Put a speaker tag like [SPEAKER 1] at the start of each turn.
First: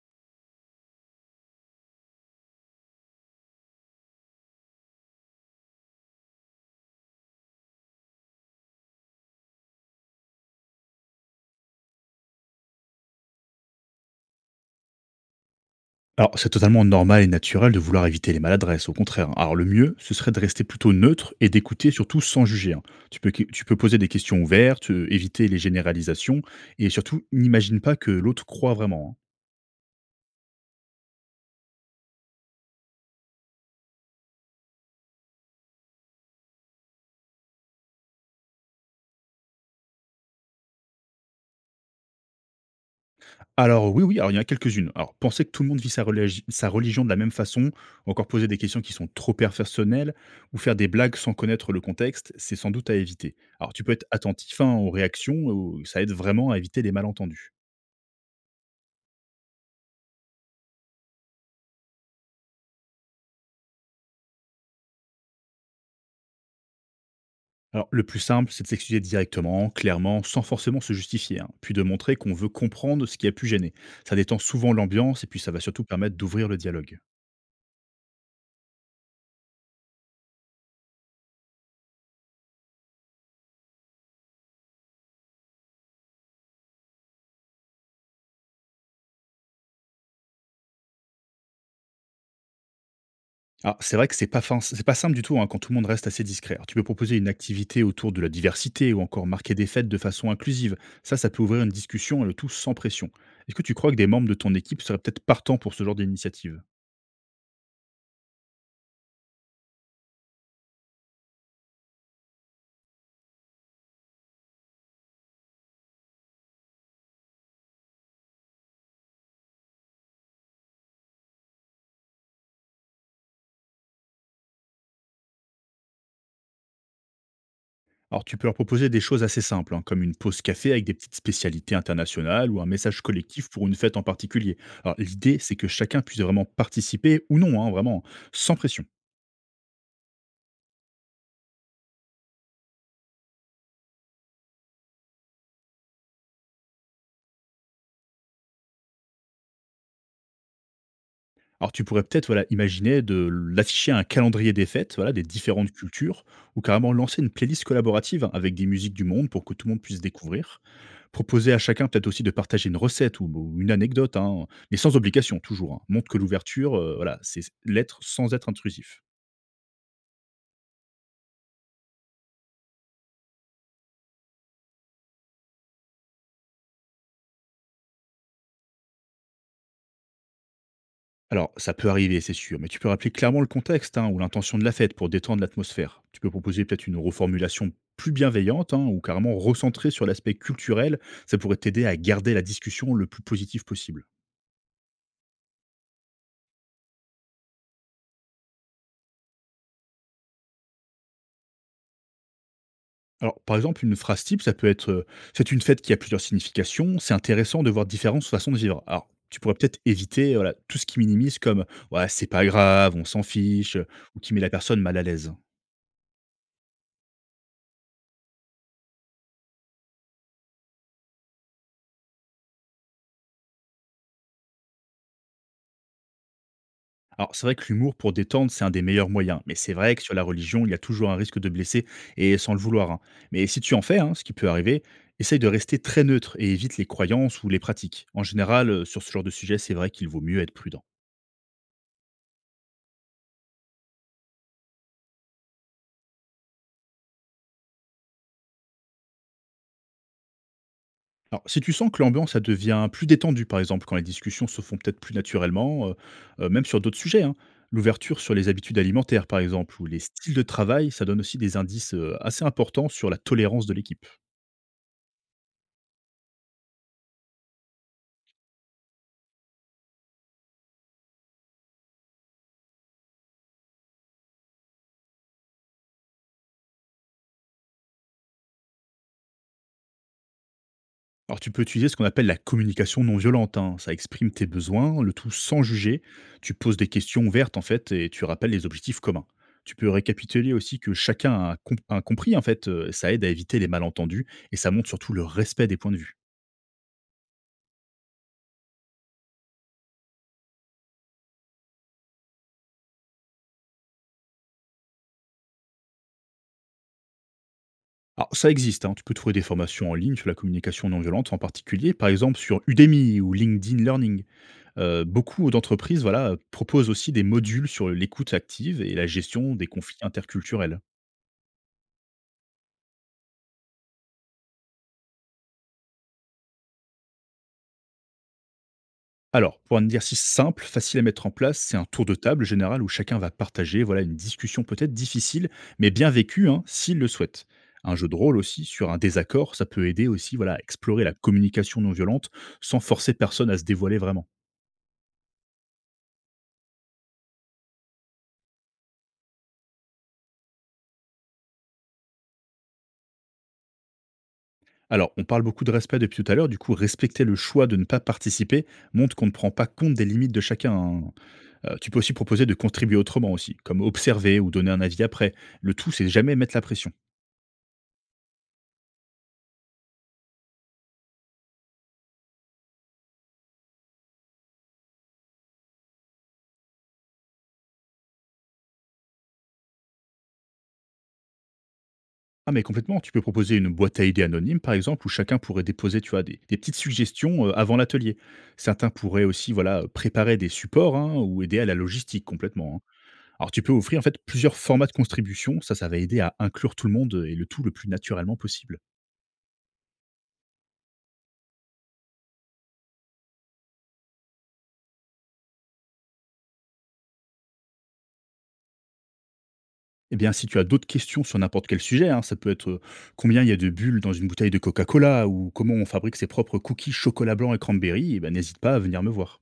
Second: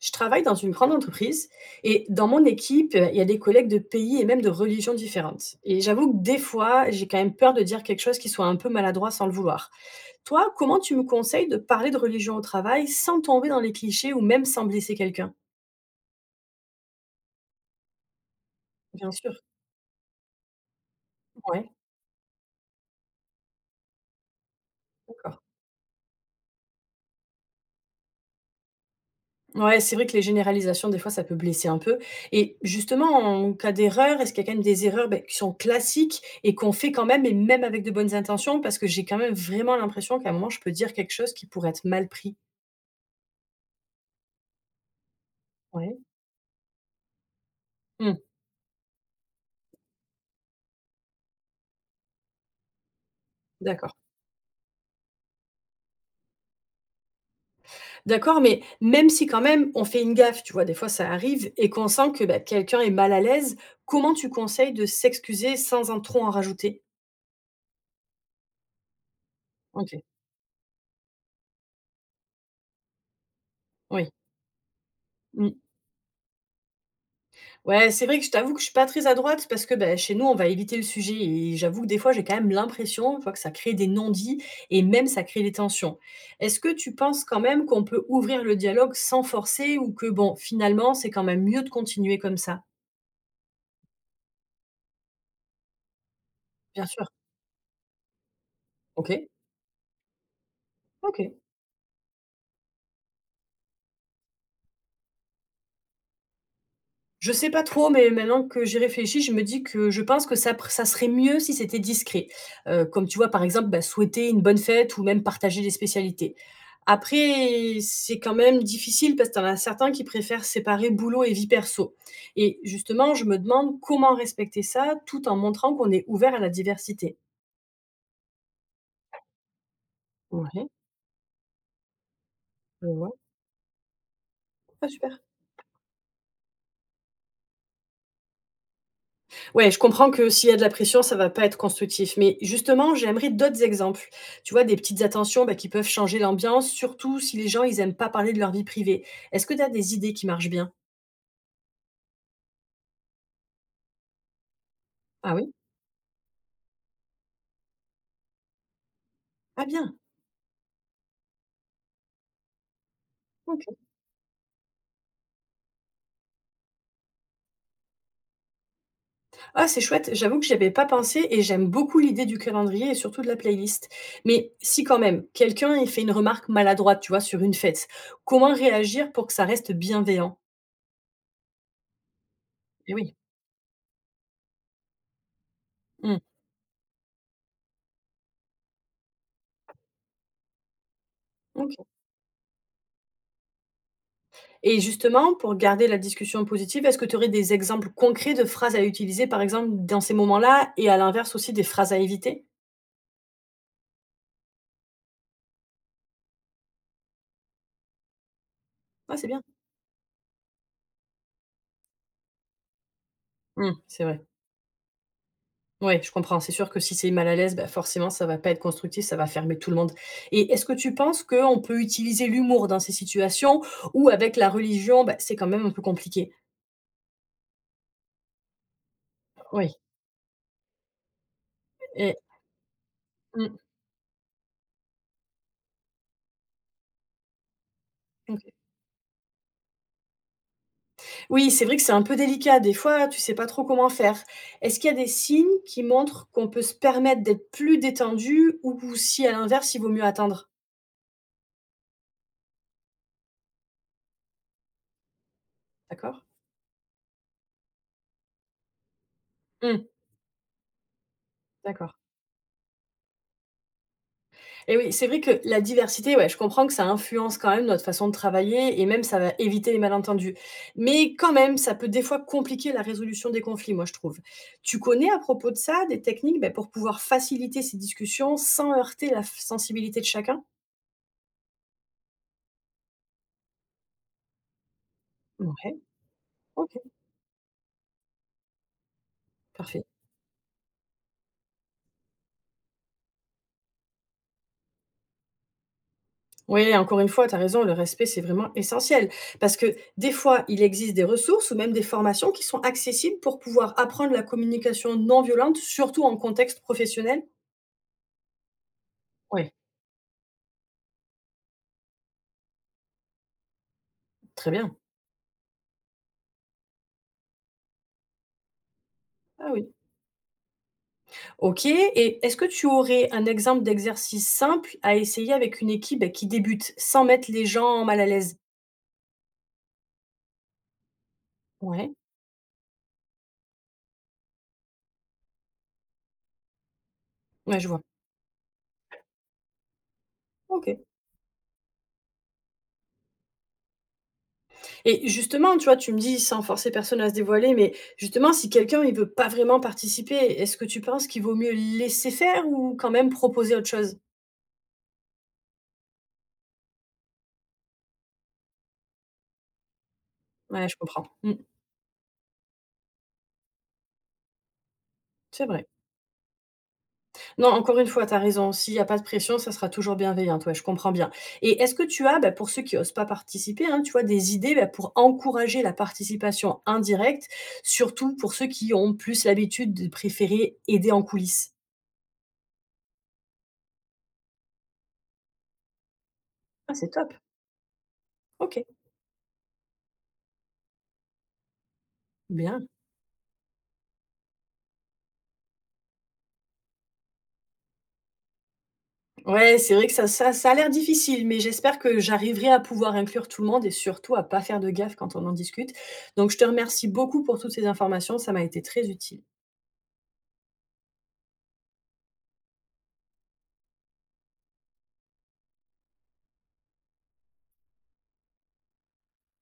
[SPEAKER 1] Je travaille dans une grande entreprise et dans mon équipe, il y a des collègues de pays et même de religions différentes. Et j'avoue que des fois, j'ai quand même peur de dire quelque chose qui soit un peu maladroit sans le vouloir. Toi, comment tu me conseilles de parler de religion au travail sans tomber dans les clichés ou même sans blesser quelqu'un?
[SPEAKER 2] Alors, c'est totalement normal et naturel de vouloir éviter les maladresses, au
[SPEAKER 1] Bien
[SPEAKER 2] contraire,
[SPEAKER 1] sûr.
[SPEAKER 2] hein. Alors, le mieux, ce serait de rester plutôt neutre et
[SPEAKER 1] Ouais,
[SPEAKER 2] d'écouter surtout sans juger, hein. Tu peux poser des questions ouvertes,
[SPEAKER 1] d'accord.
[SPEAKER 2] éviter les généralisations et surtout, n'imagine pas que l'autre croit vraiment, hein.
[SPEAKER 1] Ouais, c'est vrai que les généralisations, des fois, ça peut blesser un peu et justement, en cas d'erreur, est-ce qu'il y a quand même des erreurs, beh, qui sont classiques et qu'on fait quand même et même avec de bonnes intentions? Parce que j'ai quand même vraiment l'impression qu'à un moment, je peux dire quelque chose qui pourrait être mal pris.
[SPEAKER 2] Alors, alors il y en a quelques-unes. Alors, penser que tout le monde vit
[SPEAKER 1] Ouais.
[SPEAKER 2] sa religion de la même façon, ou
[SPEAKER 1] Mmh,
[SPEAKER 2] encore poser des questions qui sont trop personnelles, ou faire des blagues sans connaître le contexte, c'est sans doute à éviter. Alors, tu peux
[SPEAKER 1] d'accord.
[SPEAKER 2] être attentif, hein, aux réactions. Ça aide vraiment à éviter les malentendus.
[SPEAKER 1] D'accord, mais même si quand même on fait une gaffe, tu vois? Des fois, ça arrive et qu'on sent que, bah, quelqu'un est mal à l'aise, comment tu conseilles de s'excuser sans en trop en rajouter?
[SPEAKER 2] Alors, le plus simple, c'est de s'excuser directement,
[SPEAKER 1] OK,
[SPEAKER 2] clairement, sans forcément se justifier, hein, puis de montrer qu'on veut comprendre ce qui a pu gêner.
[SPEAKER 1] oui.
[SPEAKER 2] Ça détend souvent l'ambiance et puis ça
[SPEAKER 1] Mmh.
[SPEAKER 2] va surtout permettre d'ouvrir le dialogue.
[SPEAKER 1] Ouais, c'est vrai que je t'avoue que je suis pas très à droite parce que, ben chez nous, on va éviter le sujet et j'avoue que des fois, j'ai quand même l'impression, tu vois, que ça crée des non-dits et même ça crée des tensions. Est-ce que tu penses quand même qu'on peut ouvrir le dialogue sans forcer ou que bon, finalement, c'est quand même mieux de continuer comme ça?
[SPEAKER 2] Alors, c'est vrai que c'est pas simple du tout, hein, quand tout le monde reste assez discret. Alors, tu peux
[SPEAKER 1] Bien sûr.
[SPEAKER 2] proposer une activité autour de la diversité ou encore
[SPEAKER 1] OK.
[SPEAKER 2] marquer des fêtes de façon inclusive. Ça
[SPEAKER 1] OK.
[SPEAKER 2] peut ouvrir une discussion et le tout sans pression. Est-ce que tu crois que des membres de ton équipe seraient peut-être partants pour ce genre d'initiative?
[SPEAKER 1] Je sais pas trop, mais maintenant que j'y réfléchis, je me dis que je pense que ça serait mieux si c'était discret. Comme tu vois, par exemple, bah, souhaiter une bonne fête ou même partager des spécialités. Après, c'est quand même difficile parce que tu en as certains qui préfèrent séparer boulot et vie perso et justement, je me demande comment respecter ça tout en montrant qu'on est ouvert à la diversité?
[SPEAKER 2] Alors, tu peux leur proposer des choses assez simples, hein, comme une pause
[SPEAKER 1] Ouais,
[SPEAKER 2] café avec des petites spécialités internationales ou un
[SPEAKER 1] je
[SPEAKER 2] message
[SPEAKER 1] vois.
[SPEAKER 2] collectif pour une fête en particulier.
[SPEAKER 1] Ah
[SPEAKER 2] Alors,
[SPEAKER 1] super.
[SPEAKER 2] l'idée, c'est que chacun puisse vraiment participer ou non, hein, vraiment, sans pression.
[SPEAKER 1] Ouais, je comprends que s'il y a de la pression, ça va pas être constructif. Mais justement, j'aimerais d'autres exemples. Tu vois, des petites attentions bah, qui peuvent changer l'ambiance, surtout si les gens, ils aiment pas parler de leur vie privée. Est-ce que tu as des idées qui marchent bien?
[SPEAKER 2] Alors, tu pourrais peut-être, voilà, imaginer de l'afficher à un calendrier des fêtes, voilà, des
[SPEAKER 1] Ah oui?
[SPEAKER 2] différentes cultures, ou carrément lancer une playlist collaborative avec des musiques du monde pour que
[SPEAKER 1] Ah
[SPEAKER 2] tout le monde
[SPEAKER 1] bien,
[SPEAKER 2] puisse découvrir. Proposer à chacun peut-être aussi de partager une recette ou une
[SPEAKER 1] ok.
[SPEAKER 2] anecdote, hein, mais sans obligation toujours, hein. Montre que l'ouverture, voilà, c'est l'être sans être intrusif.
[SPEAKER 1] Ah, c'est chouette, j'avoue que j'y avais pas pensé et j'aime beaucoup l'idée du calendrier et surtout de la playlist. Mais si quand même, quelqu'un il fait une remarque maladroite, tu vois, sur une fête, comment réagir pour que ça reste bienveillant?
[SPEAKER 2] Alors, ça peut arriver, c'est sûr, mais tu peux
[SPEAKER 1] Eh
[SPEAKER 2] rappeler
[SPEAKER 1] oui.
[SPEAKER 2] clairement le contexte, hein, ou l'intention de la fête pour détendre l'atmosphère.
[SPEAKER 1] Hmm.
[SPEAKER 2] Tu peux proposer peut-être une reformulation plus bienveillante, hein, ou carrément recentrée sur l'aspect culturel. Ça pourrait t'aider
[SPEAKER 1] Ok.
[SPEAKER 2] à garder la discussion le plus positive possible.
[SPEAKER 1] Et justement, pour garder la discussion positive, est-ce que tu aurais des exemples concrets de phrases à utiliser, par exemple, dans ces moments-là et à l'inverse aussi des phrases à éviter?
[SPEAKER 2] Alors, par exemple, une phrase type, ça peut être, c'est une fête qui a plusieurs significations, c'est intéressant de voir différentes façons de vivre. Alors,
[SPEAKER 1] Ouais, c'est
[SPEAKER 2] tu
[SPEAKER 1] bien.
[SPEAKER 2] pourrais peut-être éviter, voilà, tout ce qui minimise, comme «ouais, c'est pas grave, on s'en
[SPEAKER 1] Mmh,
[SPEAKER 2] fiche»,
[SPEAKER 1] c'est
[SPEAKER 2] ou
[SPEAKER 1] vrai.
[SPEAKER 2] qui met la personne mal à l'aise.
[SPEAKER 1] Oui, je comprends. C'est sûr que si c'est mal à l'aise, bah, forcément, ça va pas être constructif, ça va fermer tout le monde. Et est-ce que tu penses qu'on peut utiliser l'humour dans ces situations ou avec la religion, bah, c'est quand même un peu compliqué?
[SPEAKER 2] Alors, c'est vrai que l'humour pour détendre, c'est un des meilleurs moyens. Mais c'est
[SPEAKER 1] Oui
[SPEAKER 2] vrai que sur la religion, il y a toujours un risque de blesser,
[SPEAKER 1] et
[SPEAKER 2] et sans le vouloir, hein. Mais
[SPEAKER 1] mmh,
[SPEAKER 2] si tu en fais, hein, ce qui peut arriver, essaye de rester très neutre et évite les croyances ou les pratiques. En
[SPEAKER 1] OK.
[SPEAKER 2] général, sur ce genre de sujet, c'est vrai qu'il vaut mieux être prudent.
[SPEAKER 1] Oui, c'est vrai que c'est un peu délicat. Des fois, tu sais pas trop comment faire. Est-ce qu'il y a des signes qui montrent qu'on peut se permettre d'être plus détendu ou si à l'inverse, il vaut mieux attendre?
[SPEAKER 2] Alors, si tu sens que l'ambiance ça devient plus détendue, par exemple, quand les discussions se font peut-être plus naturellement,
[SPEAKER 1] D'accord?
[SPEAKER 2] même sur d'autres sujets, hein, l'ouverture sur les habitudes alimentaires, par exemple, ou
[SPEAKER 1] Mmh,
[SPEAKER 2] les styles de travail, ça donne aussi des
[SPEAKER 1] d'accord.
[SPEAKER 2] indices assez importants sur la tolérance de l'équipe.
[SPEAKER 1] Et oui, c'est vrai que la diversité, ouais, je comprends que ça influence quand même notre façon de travailler et même ça va éviter les malentendus. Mais quand même, ça peut des fois compliquer la résolution des conflits, moi, je trouve. Tu connais à propos de ça des techniques, ben, pour pouvoir faciliter ces discussions sans heurter la sensibilité de chacun?
[SPEAKER 2] Alors tu peux utiliser ce qu'on appelle la communication non violente, hein. Ça exprime tes besoins, le tout sans
[SPEAKER 1] Ouais,
[SPEAKER 2] juger, tu
[SPEAKER 1] ok,
[SPEAKER 2] poses des questions ouvertes en fait et tu rappelles les objectifs communs. Tu
[SPEAKER 1] parfait.
[SPEAKER 2] peux récapituler aussi que a compris en fait. Ça aide à éviter les malentendus et ça montre surtout le respect des points de vue.
[SPEAKER 1] Oui, encore une fois, tu as raison, le respect, c'est vraiment essentiel. Parce que des fois, il existe des ressources ou même des formations qui sont accessibles pour pouvoir apprendre la communication non violente, surtout en contexte professionnel.
[SPEAKER 2] Alors ça existe, hein. Tu peux trouver des
[SPEAKER 1] Oui,
[SPEAKER 2] formations en ligne sur la communication non violente en particulier, par exemple sur Udemy ou LinkedIn Learning.
[SPEAKER 1] très bien.
[SPEAKER 2] Beaucoup d'entreprises, voilà, proposent aussi des modules sur l'écoute active et la
[SPEAKER 1] Ah
[SPEAKER 2] gestion des
[SPEAKER 1] oui.
[SPEAKER 2] conflits interculturels.
[SPEAKER 1] Ok, et est-ce que tu aurais un exemple d'exercice simple à essayer avec une équipe bah, qui débute sans mettre les gens mal à l'aise?
[SPEAKER 2] Alors, pour un exercice simple, facile à mettre en place, c'est un
[SPEAKER 1] Ouais,
[SPEAKER 2] tour de table général où chacun va partager, voilà, une discussion peut-être difficile, mais bien vécue, hein, s'il le souhaite.
[SPEAKER 1] ouais, je vois.
[SPEAKER 2] Un jeu de rôle aussi sur un désaccord, ça peut aider aussi, voilà, à
[SPEAKER 1] Ok.
[SPEAKER 2] explorer la communication non violente sans forcer personne à se dévoiler vraiment.
[SPEAKER 1] Et justement, tu vois, tu me dis sans forcer personne à se dévoiler, mais justement, si quelqu'un il veut pas vraiment participer, est-ce que tu penses qu'il vaut mieux laisser faire ou quand même proposer autre chose?
[SPEAKER 2] Alors, on parle beaucoup de respect depuis tout à l'heure, du coup, respecter le choix de ne pas participer montre qu'on ne prend pas compte des limites de
[SPEAKER 1] Ouais,
[SPEAKER 2] chacun,
[SPEAKER 1] je
[SPEAKER 2] hein.
[SPEAKER 1] comprends. Mmh,
[SPEAKER 2] Tu peux aussi proposer de contribuer autrement aussi, comme observer ou donner un avis après.
[SPEAKER 1] c'est vrai.
[SPEAKER 2] Le tout, c'est jamais mettre la pression.
[SPEAKER 1] Non, encore une fois, tu as raison. S'il y a pas de pression, ça sera toujours bienveillant. Ouais, je comprends bien. Et est-ce que tu as, bah, pour ceux qui osent pas participer, hein, tu vois, des idées bah, pour encourager la participation indirecte, surtout pour ceux qui ont plus l'habitude de préférer aider en coulisses?
[SPEAKER 2] Ah mais complètement, tu peux proposer une boîte à idées anonyme par exemple où chacun pourrait déposer, tu vois, des petites
[SPEAKER 1] Ah, c'est top.
[SPEAKER 2] suggestions, avant l'atelier.
[SPEAKER 1] OK.
[SPEAKER 2] Certains pourraient aussi, voilà, préparer des supports, hein, ou aider à la logistique
[SPEAKER 1] Bien.
[SPEAKER 2] complètement, hein. Alors tu peux offrir en fait plusieurs formats de contribution, ça va aider à inclure tout le monde et le tout le plus naturellement possible.
[SPEAKER 1] Ouais, c'est vrai que ça a l'air difficile, mais j'espère que j'arriverai à pouvoir inclure tout le monde et surtout à pas faire de gaffe quand on en discute. Donc je te remercie beaucoup pour toutes ces informations, ça m'a été très utile.
[SPEAKER 2] Eh bien si tu as d'autres questions sur n'importe quel sujet, hein, ça peut être, combien il y a de bulles dans une bouteille de Coca-Cola ou comment on fabrique ses propres cookies chocolat blanc et cranberry, eh ben, n'hésite pas à venir me voir.